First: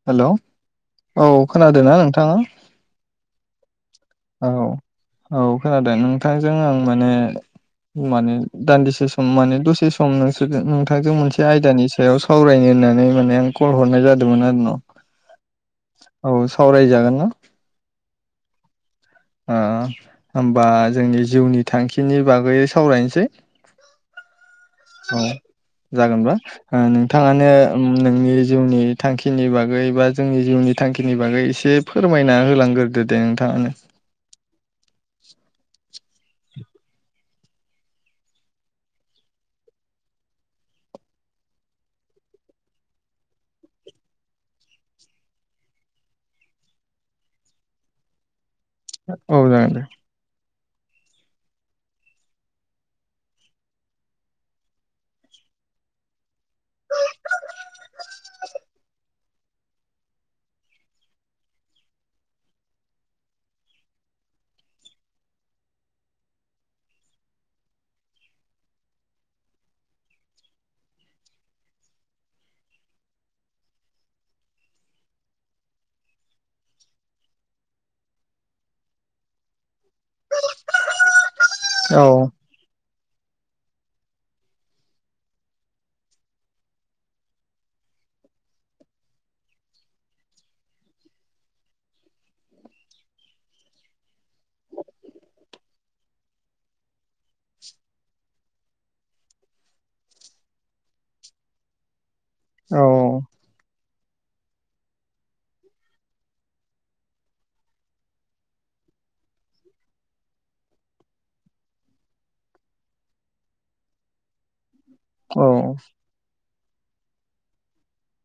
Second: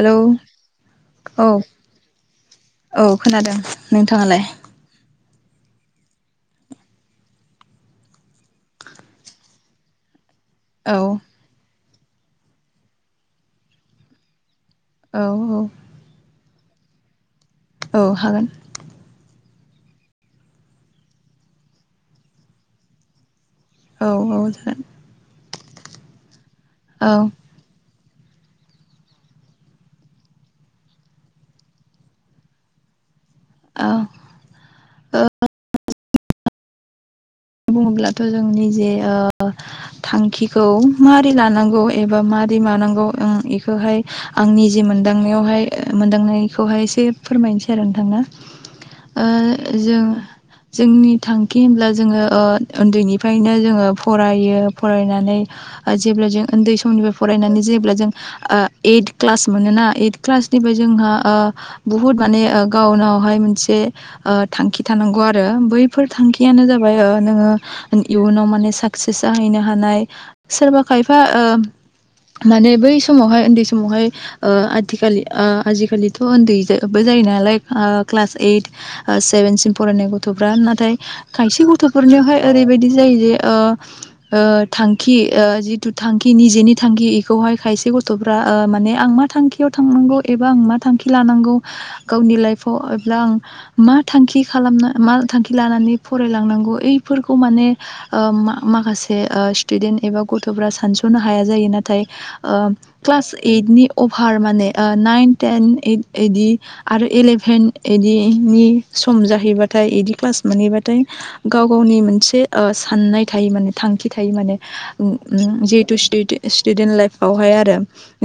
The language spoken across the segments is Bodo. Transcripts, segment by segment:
हेलौ औ खोनादों ना नोंथाङा औ खोनादों नोंथाङालाय औ औ खोनादों नोंथांजों आं माने माने दान्दिसे सम माने दसे सम नों थांजों औ नोंथांजों मोनसे आयदानि सायाव सावरायनो होननानै माने आं कल हरनाय जादोंमोन आरो न' औ औ औ सावरायजागोन ना औ हागोन ओं होमबा जोंनि जिउनि थांखिनि बागै सावरायनोसै औ औ जागोन औ जागोनबा ओ औ नोंथाङानो उम नोंनि जिउनि थांखिनि बागै बा जोंनि जिउनि थांखिनि बागै एसे फोरमायना होलांगोन होदो दे नोंथाङानो औ ओ बुङोब्लाथ' जोंनि जे ओ थांखिखौ मारै लानांगौ एबा मारै मानांगौ ओं इखौहाय आंनि जे मोन मोनदांनायावहाय ओ मोनदांनायखौहाय एसे फोरमायनोसै आरो नोंथांनो ओ औ जागोन दे जों जोंनि थांखि होनब्ला जोङो ओ उन्दैनिफ्रायनो जोङो फरायो फरायनानै ओ जेब्ला जों उन्दै समनिफ्राय फराय रायनानै जेब्ला जों एइट क्लास मोनो ना एइट क्लासनिफ्राय जोंहा ओ बुहुत मान ने ओ गावनावहाय मोनसे ओ थांखि थानांगौ आरो बैफोर थांखियानो जाबाय ओ नोङो इयुनाव माने साक्सेस जाहैनो हानाय सोरबा खायफा ओ माने बै समावहाय उन्दै समावहाय ओ आथिखाल ओ आजिखालिथ' ओन्दै जो बे जा जायो नालाय ओ क्लास एइट ओ सेभेनसिम फरायनाय गथ'फ्रा नाथाय खायस औ फोरनियावहाय ओरैबायदि जायो दि ओ ओ थांखि ओ जिथु थांखि निजेनि थांखि इखौहाय खायसे गथ' फ्रा ओ माने आं मा थांखियाव थांनांगौ एबा आं मा थांखि लानांगौ गावनि लाइफआव आं मा थांखि खालामनो मा थांखि लानानै फरायलांनांगौ ओइफोरखौ माने ओम मा माखासे ओ स्टुदेन्ट एबा गथ'फ्रा सानस'नो हाया जायो ना थाइ ओ औ क्लास ओइदनि अभार माने ओ नाइन टेनइ ओइद इदि आरो इलेभेन इदिनि सम जाहैबाथाय बिदि क्लास मोनहैबाथाय गाव गावनि मोनसे ओ साननाय थायो माने थांखि थायो माने उम औ उम जैहत स्टुद स्टुडेन्ट लाइफआवहाय आरो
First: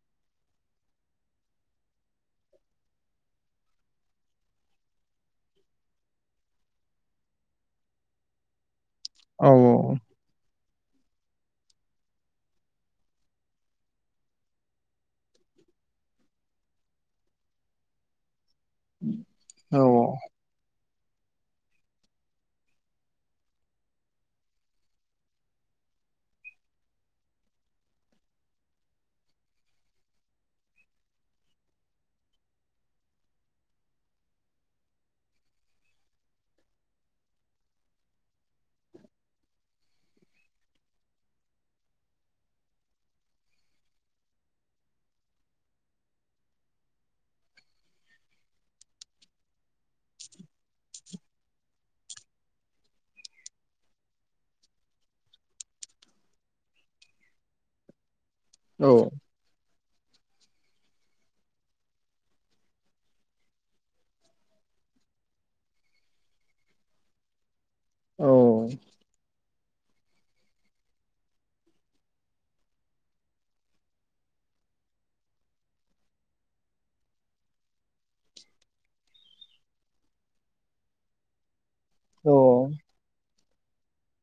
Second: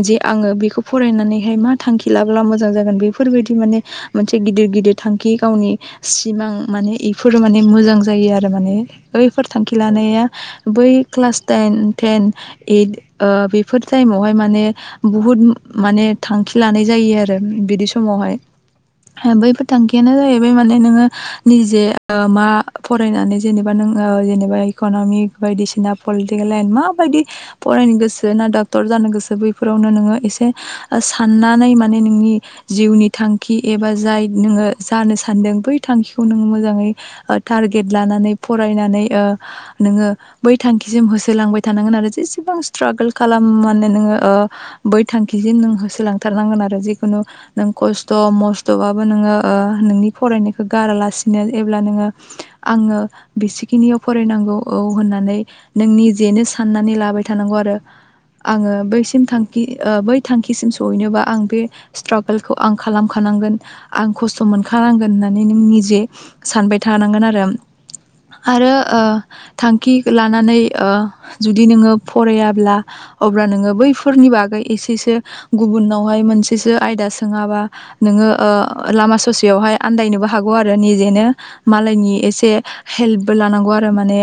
जे आङो बेखौ फरायनानैहाय मा थांखि लाबोब्ला मोजां जागोन बेफ फोरबायदि माने मोनसे गिदिर गिदिर थांखि गावनि सिमां माने इफोर माने मोजां जायो आरो माने बैफोर औ थांखि औ लानाया बै class time ten eight before टाइमावहाय माने बुहुद माने थांखि लानाय जायो आरो बिदि समावहाय बैफोर थांखियानो औ जाहैबाय माने नोङो निजे मा फरायनानै जेनेबा नोङो जेनेबा इक'नमिक बायदिसिना पलिटिकेल लाइन माबायदि फरायनो गोसो ना डाक्टर जानो गोसो बैफोरावनो नोङो एसे साननानै माने नोंनि जिउनि थांखि एबा जाय नोङो जानो सानदों बै थांखिखौ नोङो मोजाङै ओ टारगेट लानानै फरायनानै ओ नोङो बै थांखिसिम होसोलांबाय थानांगोन आरो जेसे गोबां स्ट्रागोल खालाम माने नोङो ओ बै थांखिसिम नों होसोलांथारनांगोन आरो जिखुनु नों खस्थ' मस्थ'बाबो नोङो ओ नोंनि फरायनायखौ गारालासिनो एब्ला नोङो लांदां आङो बिसेखिनियाव फरायनांगौ औ होननानै नोंनि जेनो साननानै लाबाय थानांगौ आरो आङो औ बैसिम थांखि ओ बै थांखिसिम सहैनोबा आं बे स्ट्रागोलखौ आं खालामखानांगोन आं खस्थ' मोनखानांगोन नानै नों निजे सानबाय थानांगोन आरो औ आरो ओ थांखि लानानै ओ जुदि नोङो फरायाब्ला अब्ला नोङो बैफोरनि बागै एसेबो गुबुनावहाय मोनसेसो आयदा सोङाबा नोङो ओ लामा ससेयाव बेहाय आनदायनोबो हागौ आरो निजेनो मालायनि औ एसे हेल्प ल्प लानांगौ आरो माने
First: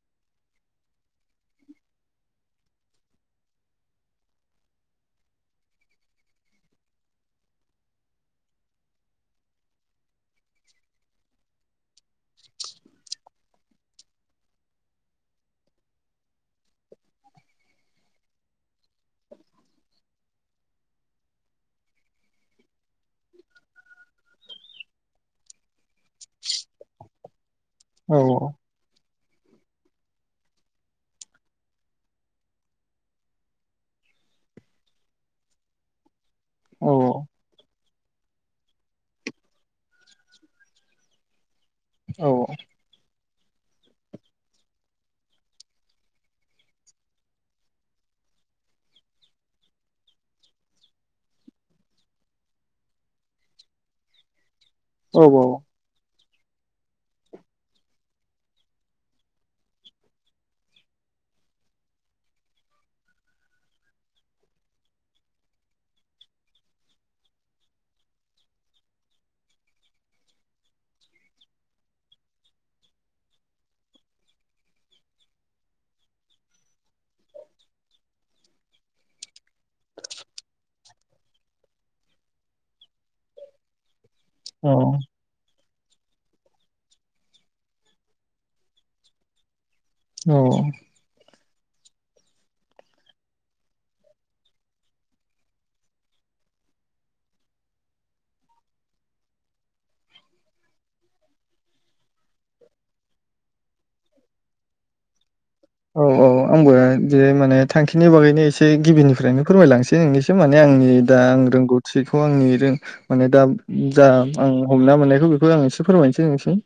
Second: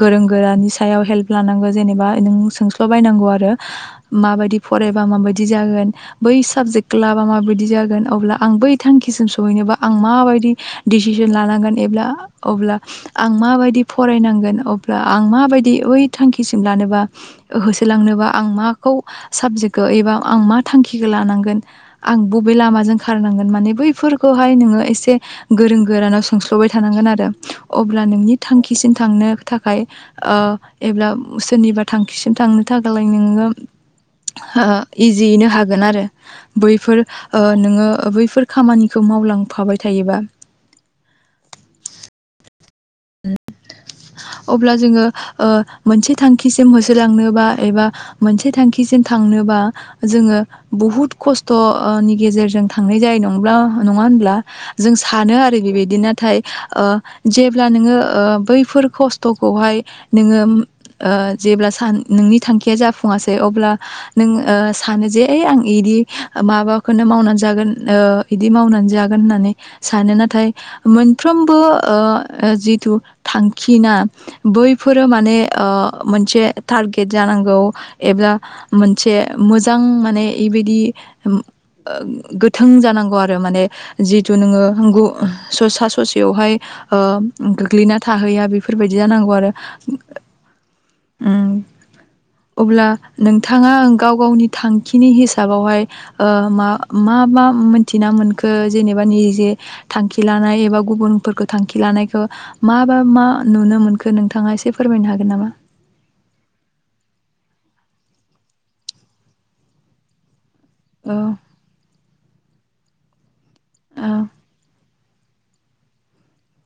गोरों गोरानि सायाव हेल्प लानांगौ जेनेबा नों सोंस्ल' बायनांगौ आरो माबायदि फरायबा माबायदि जागोन बै साबजेक्ट लाबा माबायदि जागोन अब्ला आं आं बै थांखिसिम सहैनोबो आं माबायदि डिसिसन लानांगोन एब्ला अब्ला आं माबायदि फरायनांगोन अब्ला आं माबायदि बै थांखिसिम लानानै मोबा होसोलांनोबा आं माखौ साबजेक्टखौ एबा आं मा थांखिखौ लानांगोन आं बबे लामाजों खारनांगोन माने बैफोरखौहाय नोङो एसे गोरों गोरानाव सोंस्ल'बाय थानांगोन आरो अब्ला औ नोंनि थांखिसिम थांनो थाखाय ओ एब्ला सोरनिबा थांखिसिम थांनो थाखायालाय नोङो ओह इजियैनो हागोन आरो औ बैफोर ओ नोङो ओ बैफोर खामानिखौ मावलांफाबाय थायोबा औ अब्ला जोङो ओ मोनसे थांखिसिम होसोलांनो बा एबा मोनसे थांखिसिम थांनोबा जोङो बुहुत खस्थ'ओनि गेजेरजों थांनाय जायो नब्ला न नङाहोनब्ला जों सानो आरो बेबादि नाथाय ओ जे ब्ला नोङो बैफोर खस्थ'खौहाय नोङो ओ जेब्ला सान नोंनि थां खिया जाफुङासै अब्ला नों ओ सानो जे ओइ आं बिदि माबाखौनो मावनानै जाग गोन ओ बिदि मावनानै जागोन होननानै सानो नाथाय मोनफ्रोमबो ओ ओ जिथु थांखिना बैफोरो माने ओ मोनसे टारगेट जानां नांगौ एबा मोनसे मोजां माने इबायदि ओ गोथों जानांगौ आरो माने जिहथु नोङो औ गु ससा ससेयावहाय ओ गोग्लैना थाहैया बेफोरबायदि जानांगौ आरो औ उम अब्ला नोंथाङा गाव गावनि थांखिनि हिसाबावहाय ओ मा मा मा मा मोनथिना मोनखो जेनेबा निजे थांखि लानाय एबा गुबुनफोरखौ थांखि लानायखौ मा बा मा नुनो मोनखो नोंथाङा एसे फोरमायनो हागोन नामा औ औ आंबो बे माने थांखिनि बागैनो एसे गिबिनिफ्रायनो फोरमायलांसै नोंनिसिम माने आंनि औ दा आं रोंगौथिखौ आंनि रो माने दा जा औ आं हमना मोननाय बेखौ आं एसे फोरमायनोसै नोंसिम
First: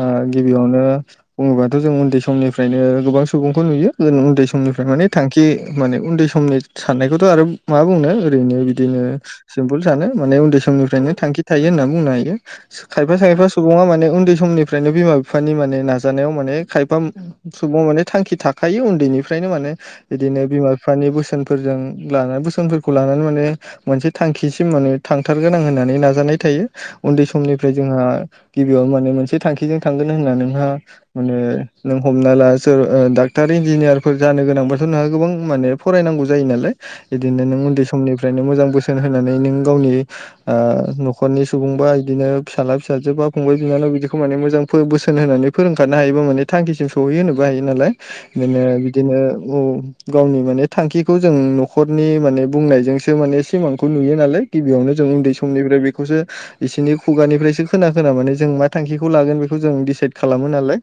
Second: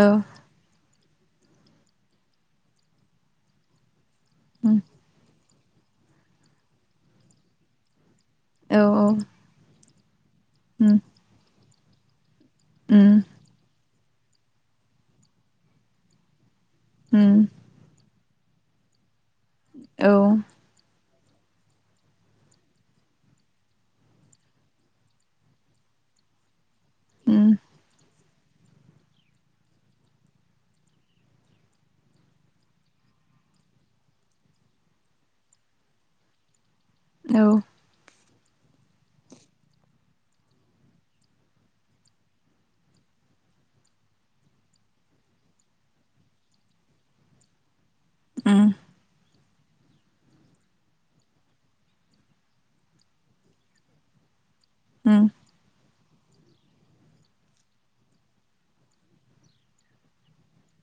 औ ओ गिबियावनो बुङोबाथ' जों उन्दै समनिफ्रायनो गोबां सुबुंखौ नुयो जों उन्दै उम समनिफ्राय माने थांखि खि माने उन्दै समनि साननायखौथ' आरो मा बुंनो ओरैनो औ बिदिनो सिम्पोल सानो माने उन्दै उम समनिफ्रायनो थांखि थायो होनना बुंनो हायो उम खायफा खायफा सुबुङा माने उन्दै समनिफ्रायनो बिमा बिफानि माने नाजानायाव माने खायफा उम सुबुं माने थांखि थाखायो उन्दैनिफ्रायनो माने औ बिदिनो बिमा बिफानि बोसो बोसोनफोरजों लाना बोसोनफोरखौ लानानै माने मोनसे थांखिसिम माने थांथारगोन आं होननानै नाजानाय थायो। उन्दै उम समनिफ्राय जोंहा गिबियाव माने मोनसे थांखिजों थांगोन होनना नोंहा ओ माने नों हमना ला जो ओ डाक्टार इन्जिनियारफोर जानो गोनांब्लाथ' नोंहा गोबां माने फरायनांगौ जायो नालाय। औ बिदिनो नों उम उन्दै समनि फ्रायनो मोजां बोसोन होनानै नों गावनि ओ न'खरनि सुबुं बा इदिनो फिसाला फिसाजो- फंबाय-बिनानाव बिदिखौ माने मोजां फो बोसोन होनानै फोरोंखानो हायोबा माने थांखिम सहैयो होनोबा हायो नालाय माने बिदिनो औ गावनि माने थांखिखौ जों न'खरनि माने बुंनायजोंसो माने सिमांखौ नुयो नालाय। गिबियावनो जों उम उन्दै समनिफ्राय बे बेखौसो बिसोरनि खुगानिफ्रायसो खोना खोना माने जों मा थांखिखौ लागोन बेखौ जों डिसाइद खालामो नालाय।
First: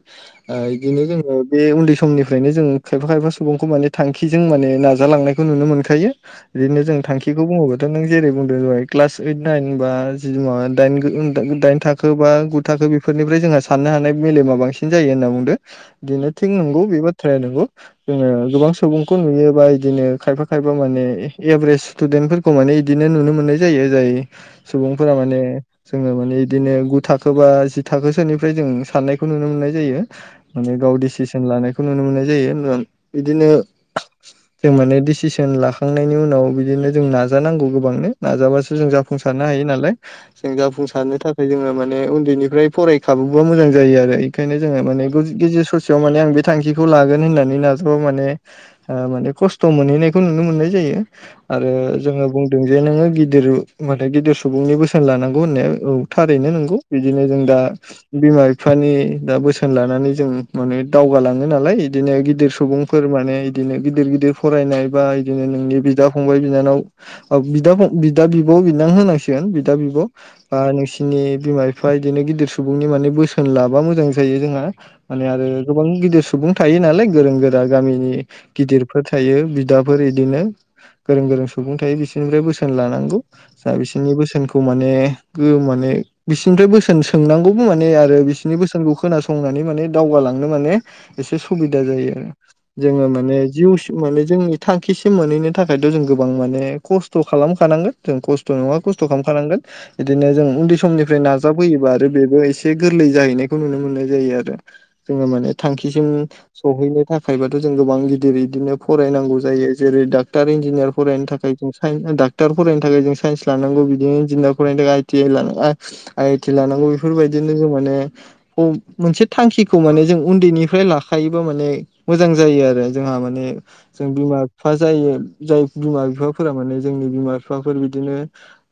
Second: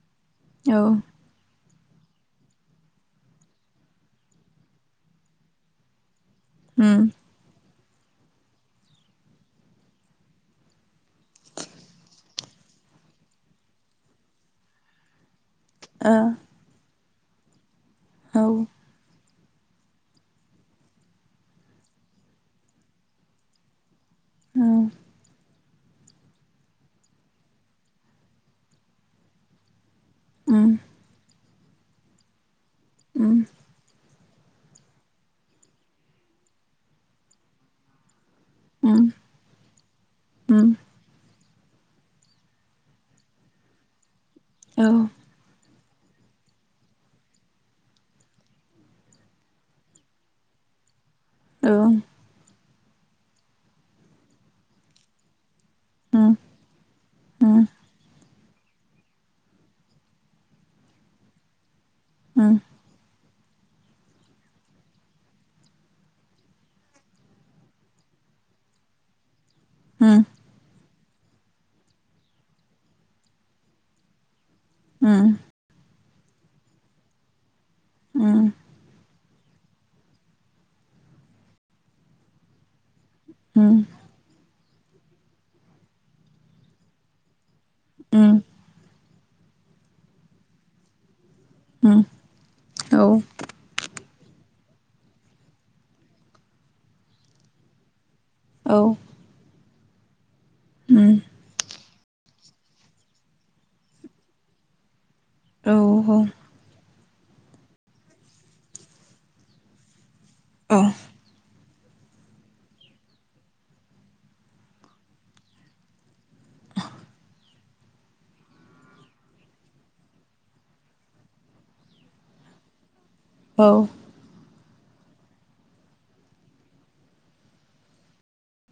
ओ औ उम इदिनो जोङो बे उन्दै समनिफ्रायनो जों खायफा खायफा सुबुंखौ माने थांखिजों माने नाजालांनायखौ नुनो मोनखायो। बिदिनो औ जों उम थांखिखौ बुङोब्ला- थ' नों जेरै बुंदों जाबाय क्लास ओइट नाइन बा जि इवा दाइन खोनो बुंनो था दाइन थाखो बा गु थाखो बेफोरनिफ्राय जोंहा साननो हानाय मेलेमा बांसिन जायो होनना बुंदों। ओ बिदिनो थिग नंगौ बे बाथ्राया नंगौ गोबां सुबुंखौ नुयो बा इदिनो खायफा खायफा माने एभारेज स्टुदेन्ट फोरफोरखौ माने इदिनो नुनो मोननाय जायो। जाय सुबुंफोरा माने जोङो माने इदिनो गु थाखो बा जि थाखोसोनिफ्राय जों साननायखौ नुनो मोनो। नाय जायो माने गाव डिसिसन लानायखौ नुनो मोननाय जायो। ओ उम बिदिनो जों माने डिसिसन लाखांनायनि उनाव बिदिनो जों नाजानांगौ गोबांनो। नाजाबासो जों जाफुंसारनो हायो नालाय। जों उम जाफुंसारनो थाखाय ओमफ्राय जोङो माने उन्दैनिफ्राय फरायखाबोबा मोजां जायो आरो इनखायनो जोङो औ माने गेजेर ससेयाव माने जे आं बे थांखिखौ लागोन होननानै नाजाबा' माने माने खस्थ' मोनहैनायखौ नुनो मोननाय जायो। आरो औ जोङो बुं जे नोङो गिदिर माने गिदिर सुबुंनि बोसोन लानांगौ होननाया औ उम थारैनो नोंगौ बिदिनो जों दा दा उम बिमा-बिफानि दा बोसोन लानानै जों माने दावगालाङो नालाय। इदिनो गिदिर उम सुबुंफोर माने बिदिनो गिदिर गिदिर फरायनाय बा बिदिनो नोंनि बिदा फंबाय-बिनानाव बिदा फं बिदा बिब बिनानै होनांसिगोन बिदा-बिब' उम बा नोंसि बिनि बिमा-बिफा इदिनो गिदिर सुबुंनि माने बोसोन लाबा मोजां जायो जोंहा उम माने आरो गोबां गिदिर सुबुं थायो नालाय गोरों-गोरा गामिनि उम गिदिरफोर थायो बिदाफोर इदिनो गोरों गोरों सुबुं थायो बिसोरनिफ्राय बोसोन लानांगौ। जा उम बिसोरनि बोसोनखौ माने गो माने बिसोरनिफ्राय बोसोन सोंनांगौ। माने आरो उम बिसनि बोसोनखौ खोनासंनानै माने दावगालांनो माने एसे सुबिदा उम जायो आरो औ जोङो माने जिउसिम माने जोंनि थांखिसिम मोनहैनो थाखायथ' जों गोबां माने खस्थ' खालामखानांगोन। जों खस्थ' नङा औ खस्थ' खालामखानांगोन बिदिनो जों उन्दै उम समनिफ्राय नाजाबोयोबा आरो बेबो एसे गोरलै जाहैनायखौ नुनो मोननाय जायो आरो। जोङो माने औ थांखिसिम औ सहैनो थाख थाखायबोथ' जों गोबां गिदिर इदिनो फरायनांगौ जायो जेरै डाक्टार औ इन्जिनियार फरायनो थाखाय जों डाक्टार फरायनो थाखाय जों साइन्स लानांगौ बिदिनो इन्जिनियार फरायनो थाखाय आइ टि आइ लानांग आइ आइ टि लानांगौ बेफोरबायदिनो जों माने मोनसे थांखि खौ माने जों उन्दैनिफ्राय लाखायोबा माने मोजां जायो आरो जोंहा माने जों बिमा बिफा जायो जाय बिमा-बिफाफोरा माने जोंनि बिमा-बिफाफोर बिदिनो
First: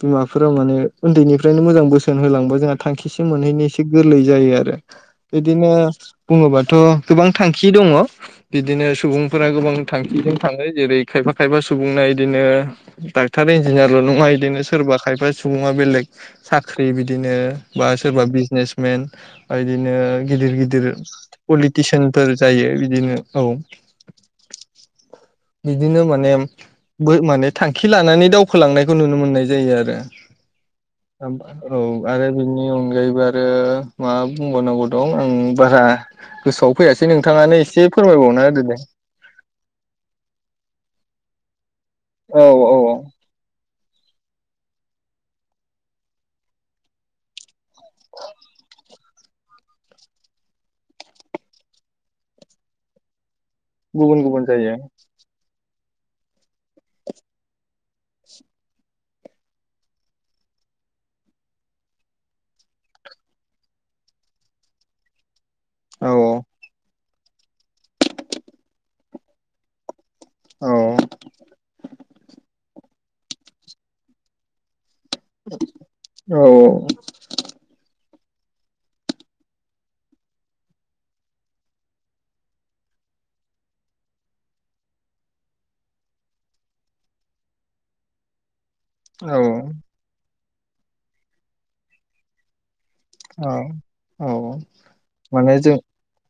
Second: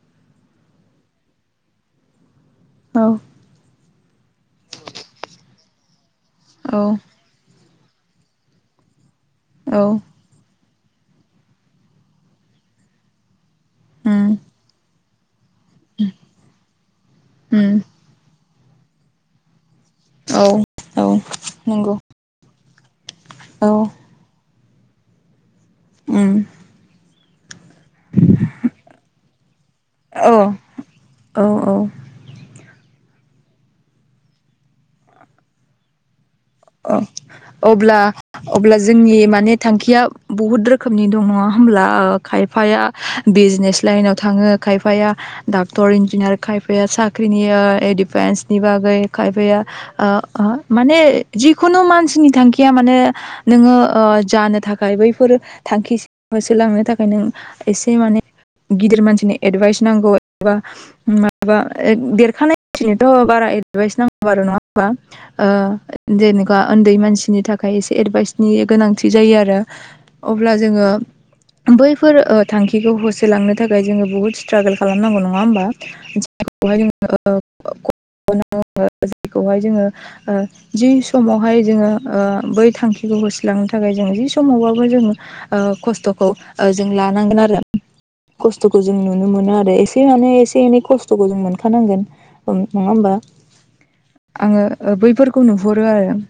बिमाफोरा माने उन्दैनिफ्रायनो मोजां बोसोन होलांबा जोंहा औ थांखिसिम मोनहैनो एसे गोरलै जायो आरो बिदिनो बुङोबाथ' औ गोबां थांखि थांखि दङ बिदिनो सुबुंफोरा गोबां औ थांखिजों थाङो जेरै खायफा खायफा सुबुंना इदिनो डक्टार इन्जिनियारल' नङा उम इदिनो सोरबा खायफा सुबुङा बेलेग साख्रि बिदिनो उम बा सोरबा बिजनेसमेन बिदिनो औ गिदिर गिदिर औ नंगौ पलिटिसियान फोर जायो बिदिनो औ बिदिनो माने उम बै माने थांखि लानानै दावखोलांनायखौ नुनो मोननाय जायो आरो। औ औ आरो बिनि अनगा यैबो आरो माबा बुंबावनांगौ दं आं बारा गोसोआव अ फैयासै नोंथाङानो एसे अब्ला फोरमायबावना होदो दे अब्ला जोंनि माने थांखिया बहुद रोखोमनि दङ होमब्ला औ औ खायफाया बिजनेस लाइनाव थाङो खायफाया डाक्टर इन्जिनियार खायफाया साख्रिनि डिफेन्सनि बागै खायफाया ओ माने जिखुनु मानसिनि थांखिया माने नोङो गुबुन गुबुन जानो जायो थाखाय बैफोर थांखिसिम होसोलांनो थाखाय नों एसे माने गिदिर मानसिनि एडभाइस नांगौ एबा माबा देरखानाय मानसिनिथ' बारा एडभाइस नांगौ आरो' नङा होमबा ओ औ जेनेका ओन्दै मानसिनि थाखाय एसे एडभाइसनि गोनांथि जायो आरो अब्ला औ जोङो बैफोर थांखिखौ होसोलांनो थाखाय जोङो बहुद स्ट्रागोल खालामनांगौ नङा होमबा औ जायखौहाय जोंओ [inaudible] [inaudible] जायखौहाय जोङो ओ जि समावहाय जोङो बै थांखिखौ होसलांनो थाखाय जोङो जि समावबाबो जोङो खस्थ'खौ जों लानांगोन आरो खस खस्थ'खौ जों नुनो औ मोनो आरो एसे माने एसे एनै खस्थ'खौ जों मोनखानांगोन नङा होमबा औ औ आङो बैफोरखौ माने जों नुहरो आरो।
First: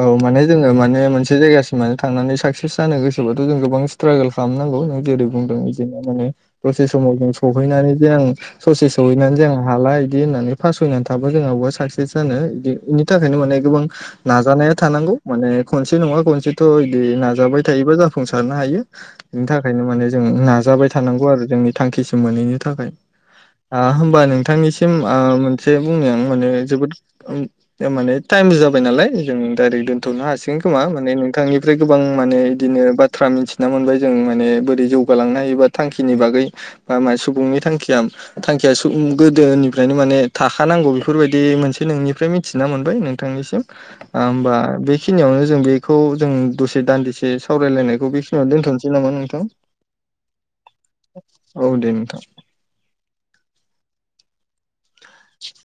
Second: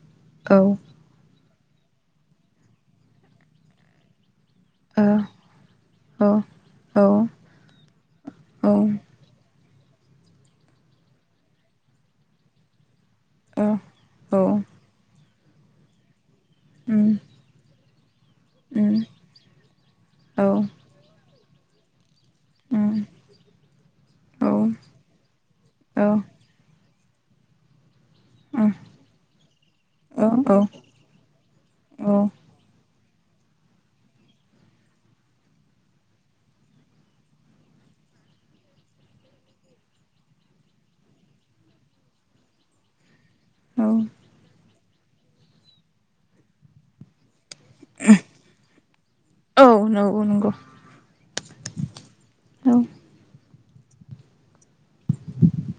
औ माने औ ओ जोङो माने मोनसे जायगासिम माने थांनानै साकसेस जानो गोसोबथ' जों गोबां स्ट्रागोल खालामनांगौ नों जेरै बुंदों बिदिनो माने औ दसे औ समाव जों सौहैनानै जे आं औ ससे सहैनानै जा हाला बिदि होननानै फासनानै थाबा जोंहा बा साक्सेस जानो बिदि बेनि थाखायनो माने औ गोबां औ नाजानाया थानांगौ माने खनसे नङा खनसेथ' बिदि उम नाजाबाय थायोबा जा जाफुंसारनो हायो उम बेनि थाखायनो माने जों औ नाजाबाय थानांगौ आरो जोंनि थांखिसि मोनहैनो थाखाय। उम होमबा औ नोंथांनिसिम मोनसे औ बुंनायाव माने जोबोद ओम थारमाने टाइमबो औ जाबाय नालाय जों डाइरेक्ट दोनथ'नो औ हासिगोन खोमा माने नोंथांनिफ्राय गोबां माने औ बिदिनो बाथ्रा मिथिना मोनबाय जों माने बोरै जौगालांनो हायोबा थांखिनि बागै बा मा सुबुंनि थांखि थांखिया गोदोनिफ्रायनो माने थाखानांगौ बेफोरबायदि मोनसे नोंनिफ्राय मिथिना मोन बाय नोंथांनिसिम आमबा बे खिनिआवनो जों बेखौ जों दसे दान्दिसे स सावरायलायनायखौ बेखिनिआवनो दोनथ'नोसै नामा नोंथां? औ नंगौ नंगौ औ दे नोंथां। औ [unintelligible]